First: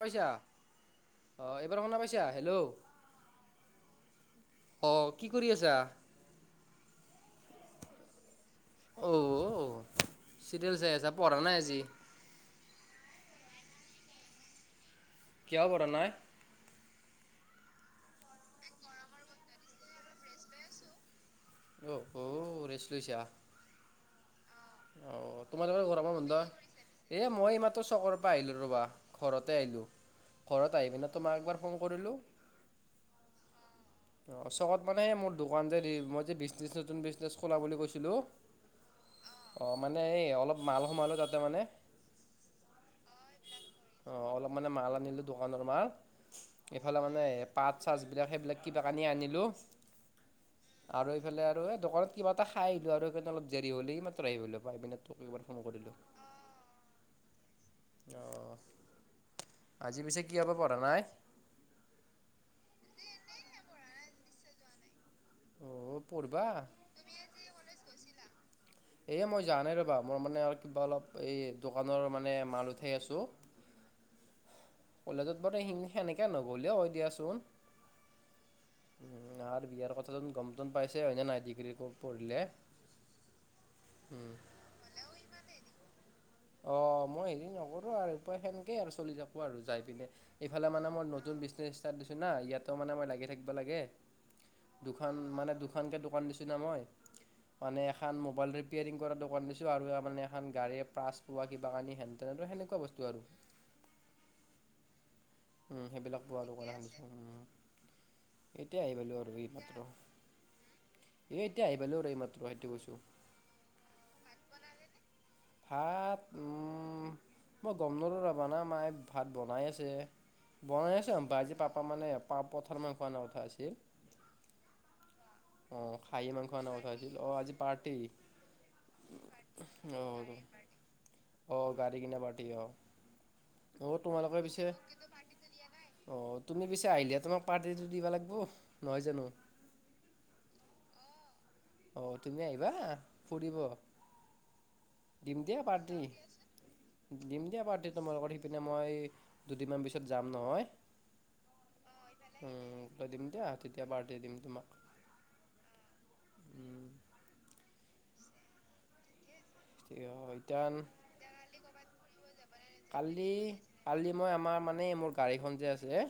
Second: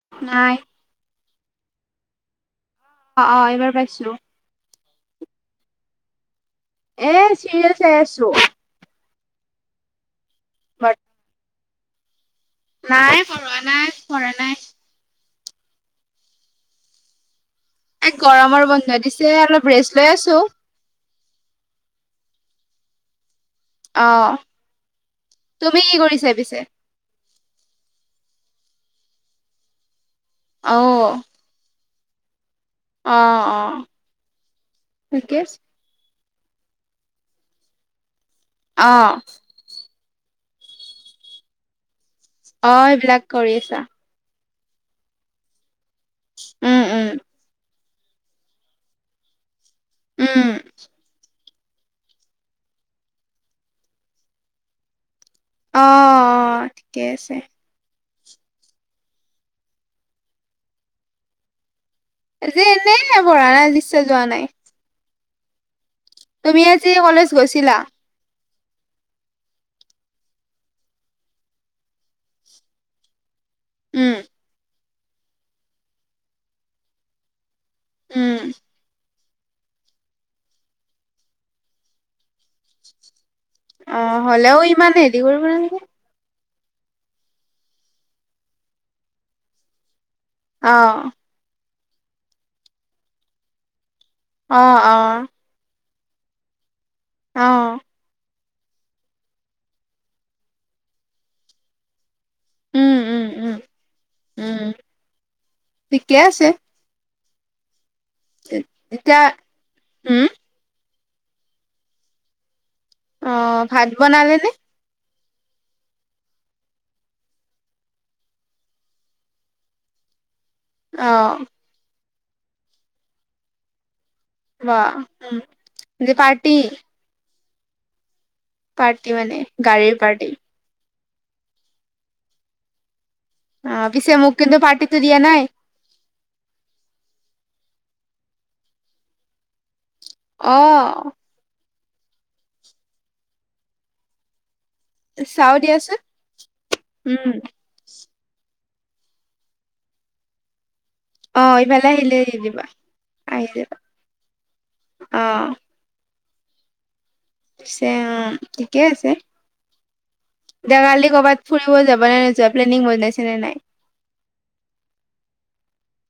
পাইছা, নাই অ', এইবাৰ শুনা পাইছা, হেল্ল'। অ', অ', এইবাৰ পাইছোঁ। অ', কি কৰি আছা? এ, চিৰিয়াল চাই আছো। অ', চিৰিয়েল বাট চাই আছা, পঢ়া নাই আজি? নাই পঢ়োৱা নাই, পঢ়া নাই। কিয় পঢ়া নাই? এ, গৰমৰ বন্ধ দিছে, অলপ ৰেষ্ট লৈ আছো। অহ, অ', ৰেষ্ট লৈছা? অ আহ, তোমাৰ তুমি লোকৰ কি গৰমৰ কৰিছা বন্ধ পিছে এই, মই এইমাত্ৰ চকৰৰ পৰা আহিলোঁ ৰ'বা, ঘৰতে আহিলোঁ, ঘৰত অ আহি পিনে তোমাক একবাৰ ফোন কৰিলো, অ অ অ', চকত মানে মোৰ ঠিকে আছে দোকান যে দিম মই বিজনেচ নতুন বিজনেছ খোলা বুলি কৈছিলো। অ'। অ' মানে এই, অলপ মাল সোমালো তাতে মানে। অ', এইবিলাক কৰি আছা। অ', অলপ মানে মাল আনিলো দোকানৰ মাল, উম এইফালে উম মানে পাত চাৰ্জবিলাক সেইবিলাক কিবা কানি আনিলো। উম। আৰু এইফালে আৰু এই দোকানত কিবা এটা খাই আহিলো আৰু সেইকাৰণ অলপ দেৰি হ'ল, এই মাত্ৰ আহি পালো। পাই পেলাই তোক এইবাৰ ফোন অ কৰিলো অ ঠিকে আছে। অ', অ' আজি পিছে কিয়বা পঢ়া নাই? আজি এনেই পঢ়া নাই ইচ্ছা যোৱা নাই। অঁ পঢ়িবা তুমি আজি কলেজ গৈছিলা? এই মই যোৱা নাই ৰ'বা। মোৰ মানে আৰু কিবা অলপ এই দোকানৰ মানে মাল উঠাই আছো উম। কলেজত বাৰু সেন-সেনেকে নগ'ললেও হয় দিয়াচোন। উম। আৰু বিয়াৰ কথাটোন গম চম পাইচাই হয়নে নাই ডিগ্ৰী পঢ়িলে অ হ'লেও ইমান হেৰি কৰিব নালাগে। অ মই হেৰি নকৰো আৰু সেনেকে আৰু চলি থাকো আৰু যাই পিনে। এইফালে অ মানে মই নতুন বিজনেছ ষ্টাৰ্ট দিছোঁ না, ইয়াতো মানে মই লাগি থাকিব লাগে। অ অ দুখন মানে দুখনকে দোকান দিছো না মই অ মানে এ এখন মোবাইল ৰিপেয়াৰিং কৰা দোকান দিছো আৰু মানে এখন গাৰি পাছ পোৱা কিবা কাৰণে তেনেদৰে সেনেকুৱা উম, বস্তু উম, আৰু। উম, উম। উম ঠিকে সেইবিলাক পোৱা আছে। দোকান এখন দিছো আৰু উম। এতিয়া আহি পালো আৰু এই মাত্ৰ। উম, এ এতিয়া আহি পালো আৰু এই মাত্ৰ সেইটো কৈছো। অ, ভাত বনালেনে? ভাত মই গম নাপাওঁ আৰু না মায়ে ভাত বনাই আছে বনাই আছে পা, অ', আজি পাপা মানে পা-পাথাৰ মাংস অনাৰ কথা আছিল বা উম, অ' যে খাহি পাৰ্টি, মাংস অনা কথা আছিল, অ' আজি পাৰ্টি। পাৰ্টি মানে, গাড়ীৰ পাৰ্টি। অ' গাড়ী কিনে পাৰ্টি অহ। অ পিছে মোক তোমালোকে কিন্তু পিছে পাৰ্টিটো দিয়া নাই। অঁ তুমি পিছে আহিলে তোমাক পাৰ্টিটো দিবা লাগিব, নহয় জানো। অহ। অ তুমি আহিবা ফুৰিব দিম চাও দিয়া পাৰ্টি, দিয়াচোন। উম, দিম দিয়া পাৰ্টি তোমালোকৰ সেই পিনে মই দুদিনমান পিছত যাম নহয়। অ', ইফালে আহিলে দি দিবা, উম, ত' দিম দিয়া তেতিয়া পাৰ্টি দিম তোমাক। আহ। উম। পিছে অ' ঠিকে আছে। ইতান দেৱালি কৰ'বাত ফুৰিব যাব নে নু কালি, কালি মই আমাৰ মানে মোৰ গাড়ীখন যে আছে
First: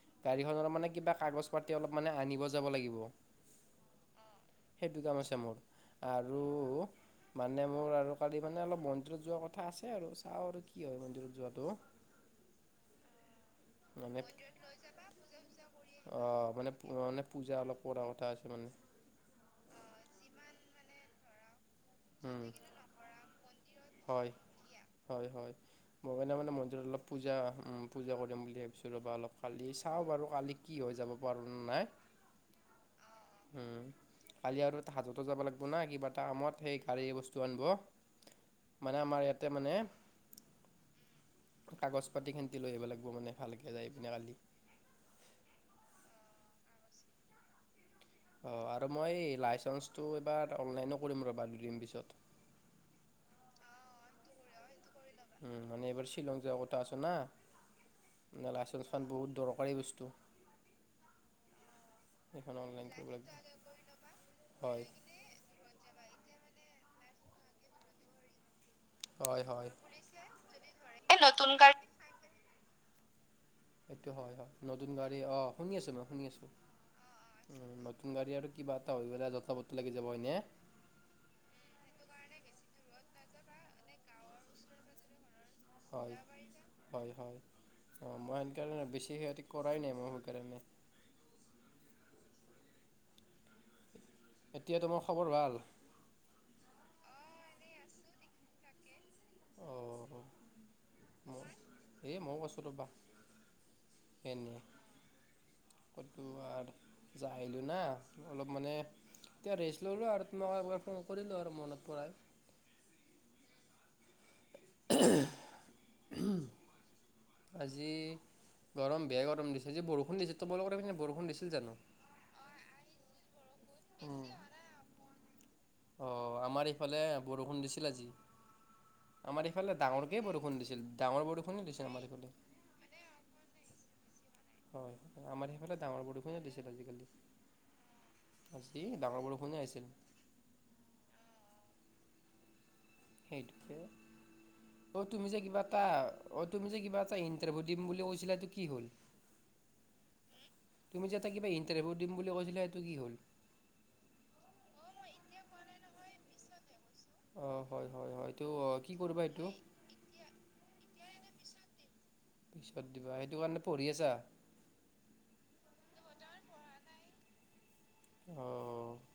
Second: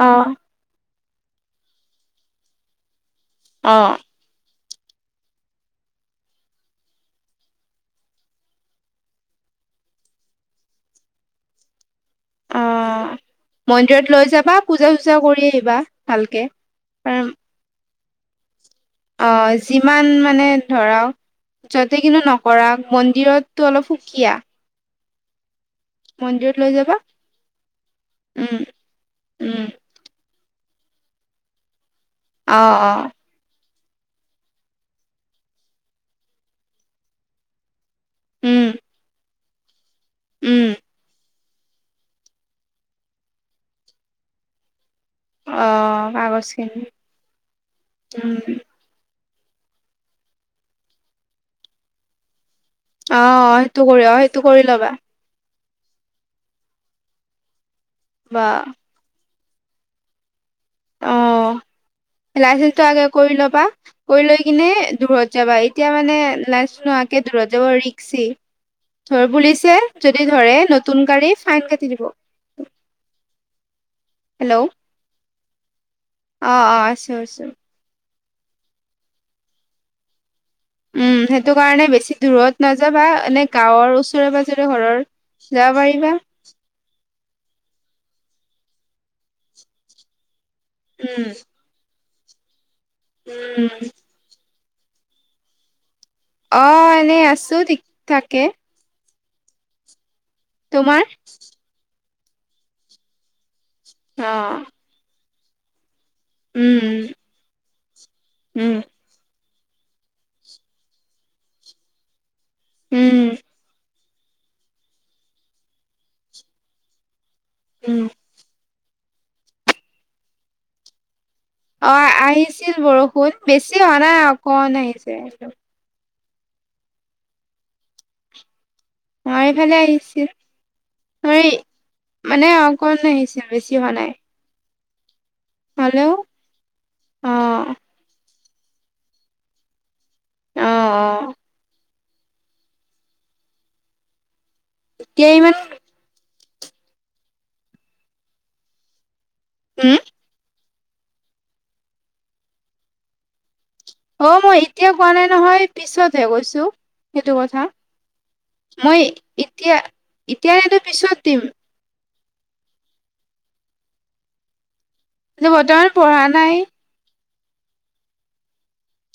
অ', গাড়ীখনৰ মানে কিবা কাগজ পাতি অলপ মানে আনিব যাব লাগিব। অহ'। সেইটো কাম আছে মোৰ আৰু মানে মোৰ আৰু কালি মানে অলপ মন্দিৰত যোৱাৰ কথা আছে আৰু চাওঁ আৰু কি হয় মন্দিৰত যোৱাটো। [unintelligible] অ' মন্দিৰত মানে লৈ যাবা, পূজা-চূজা কৰি আহিবা অঁ ভালকৈ মানে মানে [inaudible] পূজা অলপ কৰা কথা আছে মানে। অঁ যিমান মানে ধৰা, - সিহঁতে কিন্তু উম নকৰা মন্দিৰতটো অলপ হয় সুকীয়া। হয় হয়, মই মানে মানে লৈ মন্দিৰত যাবা অলপ পূজা পূজা কৰিম উম বুলি ভাবিছোঁ ৰ'বা অলপ উম কালিছ- চাওঁ বাৰু কালি কি হৈ যাব পাৰোঁ নাই। অঁ অঁ' হুম কালি আৰু তেহেত দুটাও‌ যাব লাগিব না কিবা এটা কামত সেই গাড়ীৰ বস্তু আনিব। উম মানে আমাৰ ইয়াতে মানে- উম কাগজ পাতিখিনি লৈ আহিব লাগিব মানে ভালকে যায় পিনে কালি। অঁ কাগজখিনি। অঁ আৰু মই লাইচেঞ্চটো এইবাৰ অনলাইনো কৰিম ৰ'বা দুদিন পিছত। অঁ' সেইটো কৰি অ সেইটো কৰি ল'বা। উম' মানে এইবাৰ শ্বিলং যোৱা কথা আছ না বা মানে লাইচেন্ঞ্চ খন বহুত দৰকাৰী বস্তু। সেইখন লাইচেন্ঞ্চটো অনলাইন আগে কৰিব লাগিব কৰি ল'বা, কৰি লৈ কিনে হয়। দূৰৰত যাবা। এই- এতিয়া মানে লাইচ নোহোৱাকে দূৰত যাব ৰিক্সি। ধৰ হয়, হয়। পুলিচে যদি ধৰে নতুন এই গাড়ী নতুন ফাইন কাটি দিব। সেইটো হয় হয়। হেল্ল' অ নতুন গাড়ী অঁ শুনি আছোঁ মই শুনি আছোঁ। অ আছো আছো নতুন গাড়ী আৰু কিবা এটা হৈ গ'লে যতা পতি লাগি যাব হয়নে? উম' সেইটো কাৰণে বেছি দূৰত নাযাবা। এনে গাঁৱৰ ওচৰে পাজৰে ঘৰৰ- যাব পাৰিবা হয় হয় হয় হয়, অঁ মই আন কাৰণে বেছি সিহঁতি কৰাই নাই মই সেইকাৰণে। উম' উম' এতিয়া তোমাৰ খবৰ ভাল? অঁ এনেই আছোঁ ঠিক থাকে। অঁ হ। তোমাৰ? এই মও কছো ৰ'বা। অঁ' কতোৱাৰ যাই আহিলো না অলপ উম, মানে- এতিয়া ৰেষ্ট ল'লোঁ, আৰু তোমাক একবাৰ ফোন কৰিলোঁ আৰু মনত পৰাৰ- উম' উহুম' আজি উম, গৰম বেয়া গৰম দিছে। আজি বৰষুণ দিছে। তোমালোকৰ এপিনে বৰষুণ দিছিল জানো? অঁ আহিছিল বৰষুণ বেছি হোৱা নাই, অকণ আহিছে। অ আমাৰ এইফালে বৰষুণ দিছিল আজি। আমাৰ আাৰ এইফালে ডাঙৰকেই আহিছিল বৰষুণ দিছিল, ডাঙৰ বৰষুণে দিছিল আমাৰ এইফালে। কম আহিছিল বেছি হৱা নাই। হয়, আমাৰ সেইফালে ডাঙৰ হ'লেও বৰষুণে দিছিল আজিকালি। অ', আজি ডাঙৰ বৰষুণে আহিছিল। অ' অ' সেইটোকে, অ' তুমি এতিয়া যে ইমান কিবা এটা- অ' তুমি যে কিবা এটা ইণ্টাৰভিউ দিম বুলি কৈছিলা, এটো কি হ'ল? উওম' তুমি যে এটা কিবা ইণ্টাৰভিউ দিম বুলি কৈছিলে সেইটো কি হ'ল? অ' মই এতিয়া কোৱা নাই নহয় পিছতহে কৈছো। সেইটো অ কথা, হয় হয় হয় এইটো কি মই কৰিবা এইটো এতিয়া এতিয়া এটো পিছত দিম। পিছত দিবা। সেইটো কাৰণে পঢ়ি আছা? নাই বৰ্তমান পঢ়া নাই। অঁ অঁ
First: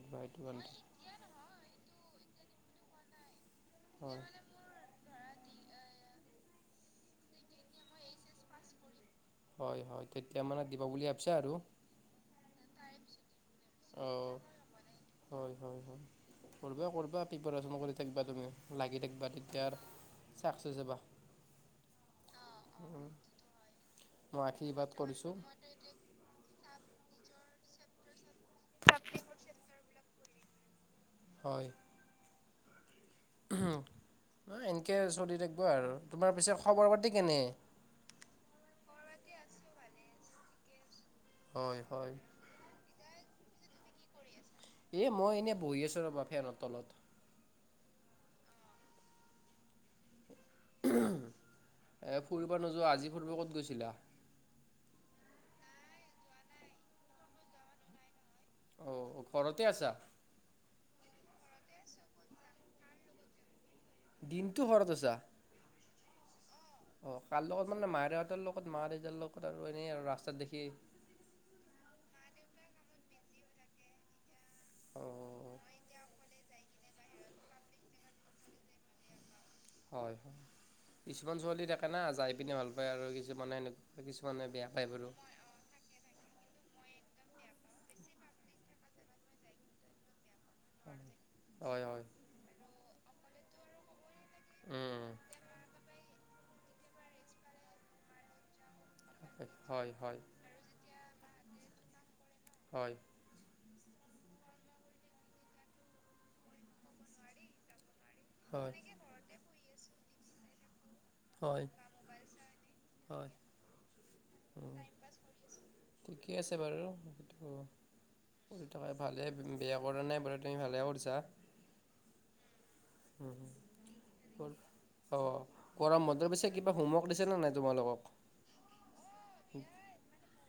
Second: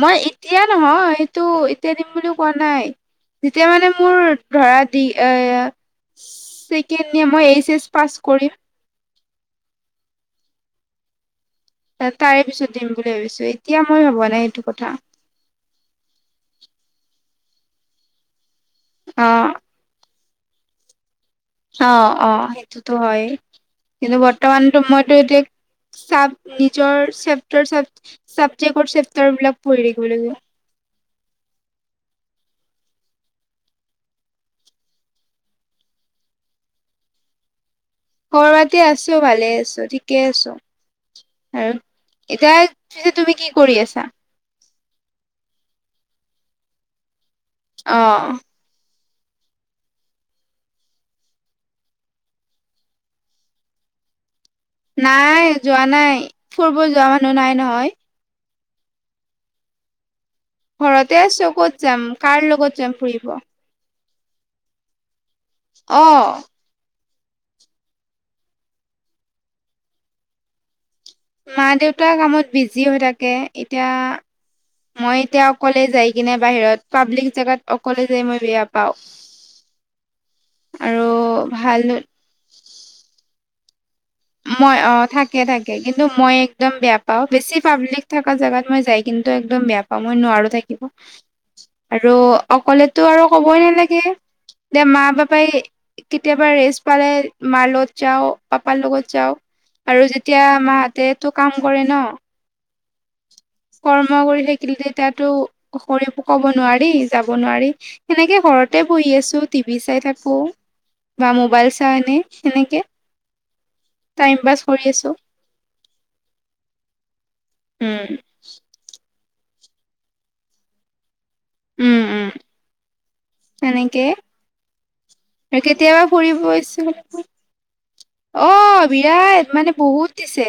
মই এতিয়া নহয়, এইটো এতিয়া দিম বুলিও কোৱা নাই। যেতিয়া মানে মোৰ হয় ধৰা ডি এ ছেকেণ্ড ইয়ে মই এইচ এছ পাছ কৰিম। হয় হয় তেতিয়া মানে দিব বুলি ভাবিছে আৰু। তাৰে পিছত দিম বুলি ভাবিছোঁ, এতিয়া অ মই ভবা নাই এইটো কথা। হয় হয় হয়। কৰিবা কৰিবা প্ৰিপেয়াৰেচনো কৰি থাকিবা তুমি। লাগি অ থাকিবা তেতিয়া চাক্সেছ হ'বা। অ অ সেইটোতো হয়ে, কিন্তু মই বৰ্তমানটো আশীৰ্বাদ সময়তো কৰিছোঁ এতিয়া চাব নিজৰ চেপ্টাৰ চাবজেক্টৰ চেপ্টাৰ বিলাক পঢ়ি থাকিব লাগিব। হয়। এনেকৈ চলি থাকিব আৰু, তোমাৰ পিছে খবৰ পাতি কেনে? খবৰ পাতি আছোঁ ভালে আছোঁ ঠিকে আছোঁ আৰু হয় হয়। এতিয়া। পিছে তুমি কি কৰি আছা? এই মই এনেই বহি আছোঁ ৰ'বা ফেনৰ তলত। অঁ এ ফুৰিব নোযোৱা, আজি ফুৰিব ক'ত গৈছিলা? নাই যোৱা নাই, ফুৰিব যোৱা মানুহ নাই নহয়। অঁ ঘৰতে আছা? ঘৰতে আছোঁ ক'ত যাম কাৰ লগত যাম ফুৰিব। দিনটো ঘৰত আছা? অঁ। অ কাৰ লগত মানে মাইৰে হঁতৰ লগত মা দেউতাৰ লগত আৰু এনেই আৰু ৰাস্তাত দেখি। মা দেউতা কামত বিজি হৈ থাকে এতিয়া। মই এতিয়া অ' অকলে যাই কিনে বাহিৰত পাব্লিক জেগাত অকলে যাই মই বেয়া পাওঁ। হয় হয় আৰু কিছুমান ছোৱালী ভাল থাকে না যাই পিনে ভাল পায় আৰু কিছুমানে সেনে। কিছুমানে বেয়া মই পায় অ', বাৰু। থাকে থাকে কিন্তু মই একদম বেয়া পাওঁ বেছি পাব্লিক থাকা জেগাত মই যাই কিন্তু একদম বেয়া পাওঁ মই নোৱাৰোঁ থাকিব। হয় হয় আৰু অকলেতো আৰু কবই নালাগে। এতিয়া মা উম পাপাই কেতিয়াবা ৰেষ্ট পালে মাৰ লগত যাওঁ পাপাৰ লগত। যাওক, হয় হয় আৰু হয় যেতিয়া মাহঁতে টো কাম কৰে ন। হয়। কৰ্ম কৰি থাকিলে তাতো কৰি ক'ব নোৱাৰি যাব নোৱাৰি। সেনেকে ঘৰতে বহি আছোঁ টিভি চাই থাকোঁ। বা হয় মোবাইল চাওঁ এনে সেনেকে হয় টাইম পাছ কৰি আছোঁ। ঠিকেই আছে বাৰু সেইটো। হুম। কৰি থাকা ভালে বেয়া কৰা নাই বাৰু তুমি ভালে কৰিছা। উম উম। হুম। সেনেকে অঁ আৰু কেতিয়াবা গৰম বন্ধৰ ফুৰিব পিছে কিবা ইচ্ছা হোমৱৰ্ক দিছে নে নাই তোমালোকক? অ বিৰাট মানে বহুত দিছে।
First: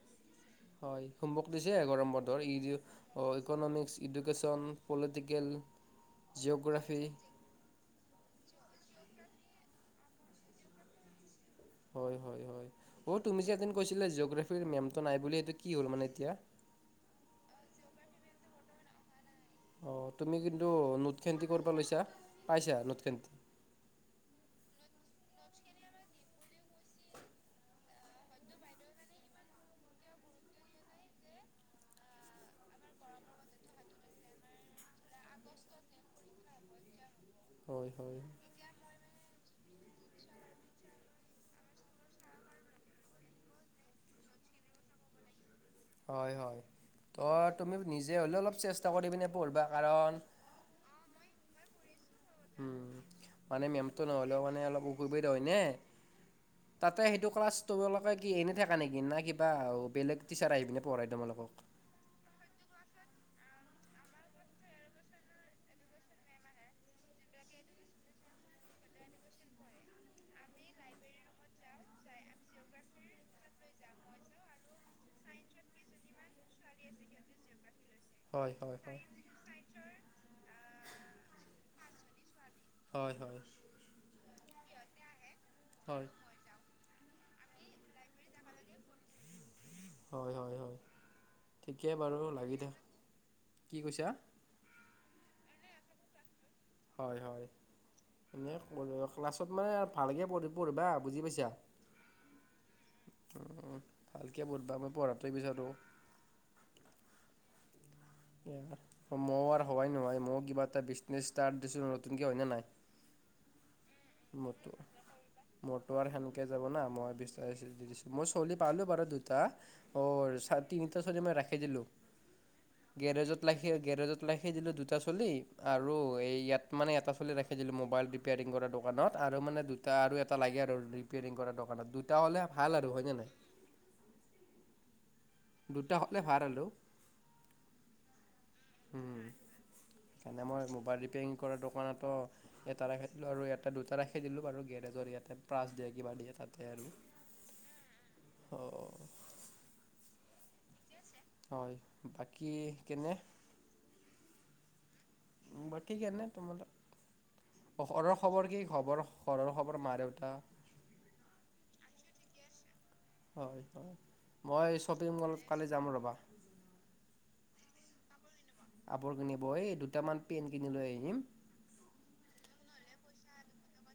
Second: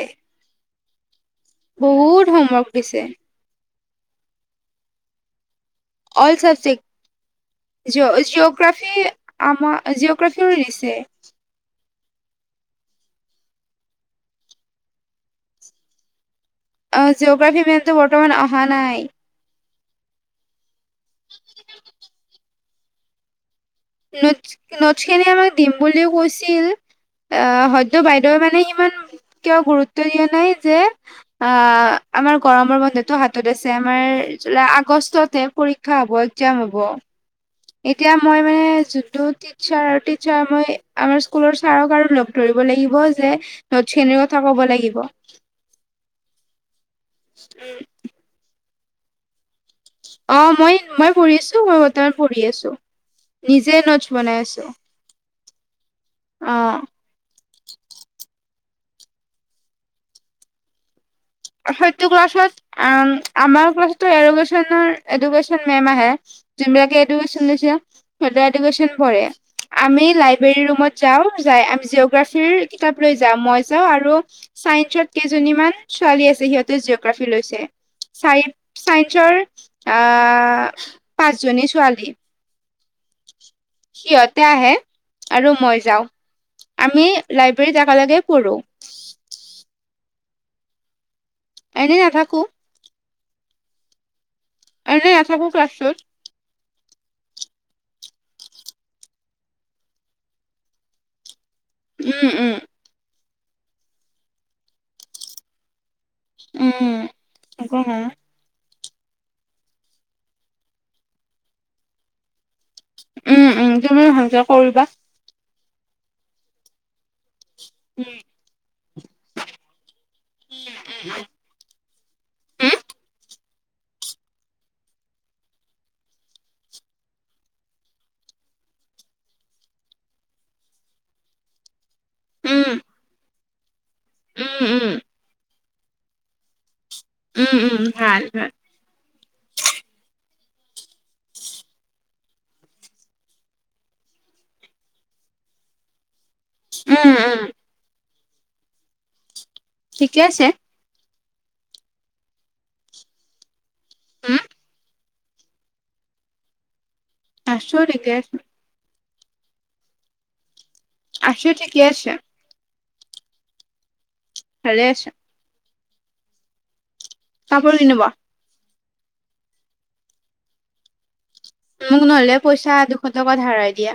হয় হোমৱৰ্ক দিছে গৰম বহুত বন্ধৰ এই হোমৱৰ্ক যে দিছে অ economics. Education, political. All subject. Geography geo, geography, আমাৰ জিঅ'গ্ৰাফীও দিছে। হয়, হয়, হয়, অ, তুমি যে এক দিন কৈছিলা জিঅ'গ্ৰাফীৰ মেমটো নাই বুলি এইটো কি হ'ল মানে এতিয়া। অঁ, জিঅ'গ্ৰাফীৰ মেমটো বৰ্তমান অহা নাই। অঁ, তুমি কিন্তু নোটখেন কিহৰ পৰা লৈছা, পাইছা নোটখেন? নোটচ, নোটচখিনি আমাক দিম বুলিও কৈছিল আহ হয় তো বাইদেউৱে মানে হিমান কিয় গুৰুত্ব দিয়া নাই যে আ, আমাৰ গৰমৰ বন্ধতো হাতত আছে, আমাৰ জুলাই-আগষ্টতহে পৰীক্ষা পৰীক্ষা হ'ব, একজাৰ্ম হ'ব, হয় এতিয়া হয় মই মানে যোনটোত টিক ছাৰ-টিছাৰ মই আমাৰ স্কুলৰ ছাৰক আৰু লগ ধৰিব লাগিব যে নোটচখিনিৰ কথা ক'ব লাগিব। হয়, হয়, ত', তুমি নিজে হ'লেও অলপ চেষ্টা কৰি পিনে পঢ়বা। অ, মই মই পঢ়িছো, মই বৰ্তমান পঢ়ি আছো। মানে নিজে মেমটো নোটছ বনাই নহ'লেও মানে আছো অলপ অসুবিধা হয়নে! অ তাত তাত সেইটো ক্লাছ তোমালোকে কি এনে থাকা নেকি? না কিবা বেলেগ টিচাৰ আহি পিনে পঢ়াই তোমালোকক? সেইটো ক্লাছত, উম, আমাৰ ক্লাছতো এডুকেশ্যনৰ এডুকেশ্যন মেম আহে। যোনবিলাকে এডুকেশ্যন লৈছে সিহঁতে এডুকেশ্যন পঢ়ে। আমি লাইব্ৰেৰী ৰুমত যাওঁ, যাই আমি জিঅ'গ্ৰাফীৰ কিতাপ লৈ যাওঁ, মই যাওঁ আৰু চায়েন্সত কেইজনীমান ছোৱালী আছে সিহঁতে জিঅ'গ্ৰাফি লৈছে, চাই হয় হয় হয় চায়েন্সৰ আহ! পাঁচজনী ছোৱালী। হয় হয় সিহঁতে আহে আৰু মই যাওঁ। হয় আমি লাইব্ৰেৰীত একেলগেই পঢ়োঁ। হয়, হয়, হয়, ঠিকে এনে বাৰু নাথাকো লাগি থাকা। কি কৈছা? এনে নাথাকোঁ ক্লাছটোত। হয়, হয়। এ, ক্লাছত মানে আৰু ভালকে পঢ়ি পঢ়িবা, বুজি পাইছা। উম, উম। অ, ভালকে পঢ়বা, মই পঢ়াটোৱে বিচাৰো। উম, [unintelligible] [unintelligible] মই কিবা এটা বিজনেছ ষ্টাৰ্ট দিছোঁ নতুনকে হয়নে নাই! উম, উম, তুমিও ভালকে কৰিবা। মোৰ আৰু সেনকে যাব না। মই বেছি [unintelligible] দিছোঁ উম, মই চলি পালোঁ বাৰু দুটা, অ, তিনিটা চলি মই ৰাখি দিলোঁ। উম, গেৰেজত ৰাখি, গেৰেজত ৰাখি দিলো দুটা চলি আৰু এই ইয়াত মানে এটা চলি ৰাখি [unintelligible] মোবাইল ৰিপেয়াৰিং কৰা দোকানত আৰু মানে দুটা আৰু এটা লাগে আৰু ৰিপেয়াৰিং কৰা দোকানত দুই তা হ'লে উম, ভাল আৰু হয়নে নাই! উম, উম। দুটা হ'লে ভাল। [unintelligible] উম, উম, ভাল-ভাল। উম, মানে মই মোবাইল ৰিপেয়াৰিং কৰাৰ দোকানতো এটা ৰাখি দিলো আৰু ইটা দুটা ৰাখি দিলো বাৰু, গেৰেজৰ ইয়াতে প্ৰাছ দিয়ে, কিবা দিয়ে। তাতে আৰু। উম, উম, অঁ, অ। ঠিকে আছে। হয় বাকী কেনে হম বাকী কেনে তোমালোক আছো ঘৰৰ ঠিকে আছো, খবৰ কি খবৰ ঘৰৰ খবৰ মা দেউতা। আখিও ঠিকে আছে। হয় হয় মই ভালে আছো। শ্বপিং মলত কালি যাম ৰ'বা কাপোৰ কিনিব। কাপোৰ কিনিব এই দুটামান পেণ্ট কিনি লৈ আহিম। মোক নহলে পইচা দুশ টকা ধাৰাই দিয়া।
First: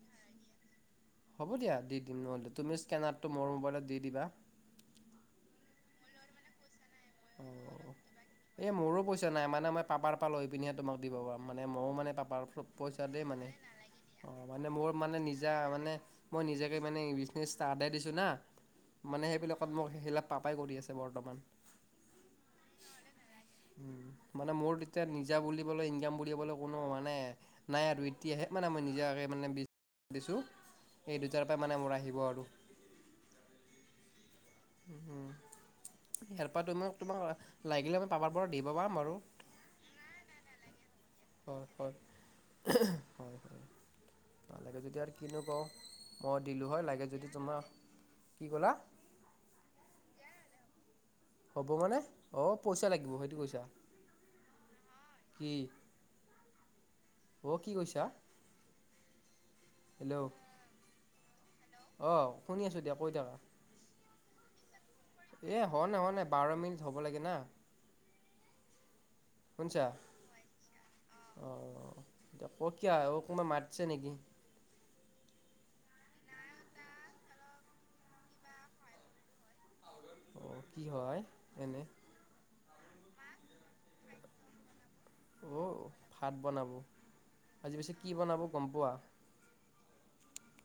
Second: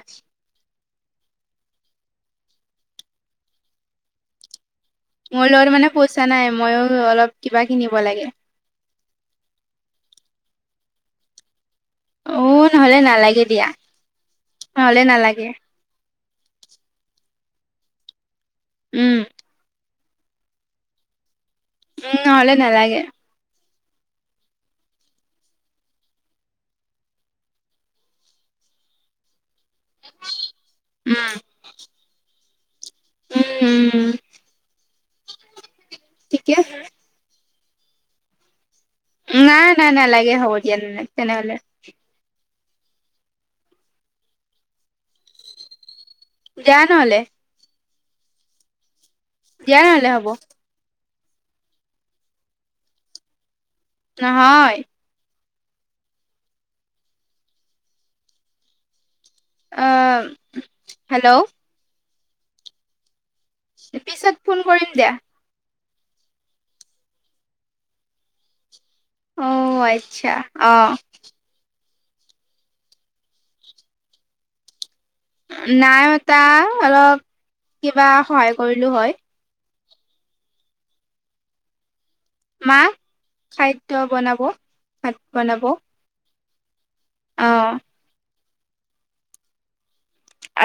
হ'ব দিয়া দিম নহ'লে তুমি স্কেনাৰটো মোৰ মোবাইলত দি দিবা। মোৰ লগত মানে পইচা নাই মইও অলপ অ কিবা কিনিব লাগে। এই মোৰো পইচা নাই মানে মই পাপাৰ পৰা লৈ পিনিহে তোমাক দিব পাৰ মানে মইও মানে পাপাৰ অ', নহ'লে পইচা দেই নালাগে মানে দিয়া, অঁ মানে মোৰ নহ'লে মানে নালাগে। নিজা মানে মই নিজাকে মানে বিজনেছ এ আদায় দিছোঁ না উম, মানে সেইবিলাকত মোক হিলাপ পাপাই কৰি আছে বৰ্তমান উম হলে নালাগে। উ মানে মোৰ তেতিয়া নিজা বুলিবলৈ ইনকাম বুলিবলৈ কোনো মানে নাই আৰু এতিয়াহে মানে মই নিজাকে মানে দিছোঁ এই উম, দুটাৰ পৰা মানে মোৰ আহিব আৰু উম উম উ ইয়াৰ ঠিকে আছে। পৰা মোৰ তোমাক লাগিলে আমি পাপৰ পৰা দিব পাম আৰু নাই নাই নাই নালাগে হ'ব দিয়া নাই তেনেহ'লে হয়, হয়, হয় হয় পালেগে যেতিয়া কিনো কওঁ মই দিলোঁ দিয়া হয় লাগে নহ'লে। যদি তোমাৰ কি ক'লা দিয়া নহলে হ'ব হ'ব মানে অঁ পইচা লাগিব সেইটো কৈছা। নহয় কি অ কি কৈছা। অ হেল্ল' অঁ শুনি আছোঁ দিয়া কৈ থাকা। পিছত ফোন কৰিম দিয়া এ হোৱা নাই হোৱা নাই বাৰ মিনিট হ'ব লাগে না। অ শুনিছা? আচ্ছা আহ অঁ এতিয়া [inaudible] কোনোবাই মাতিছে নেকি। নাই মতা অলপ কিবা সহায় কৰিলো হয়। অ কি সহায় এনেই মা খাদ্য বনাব ভাত বনাব। অ' ভাত বনাব আজি পিছে কি বনাব গম পোৱা। অ'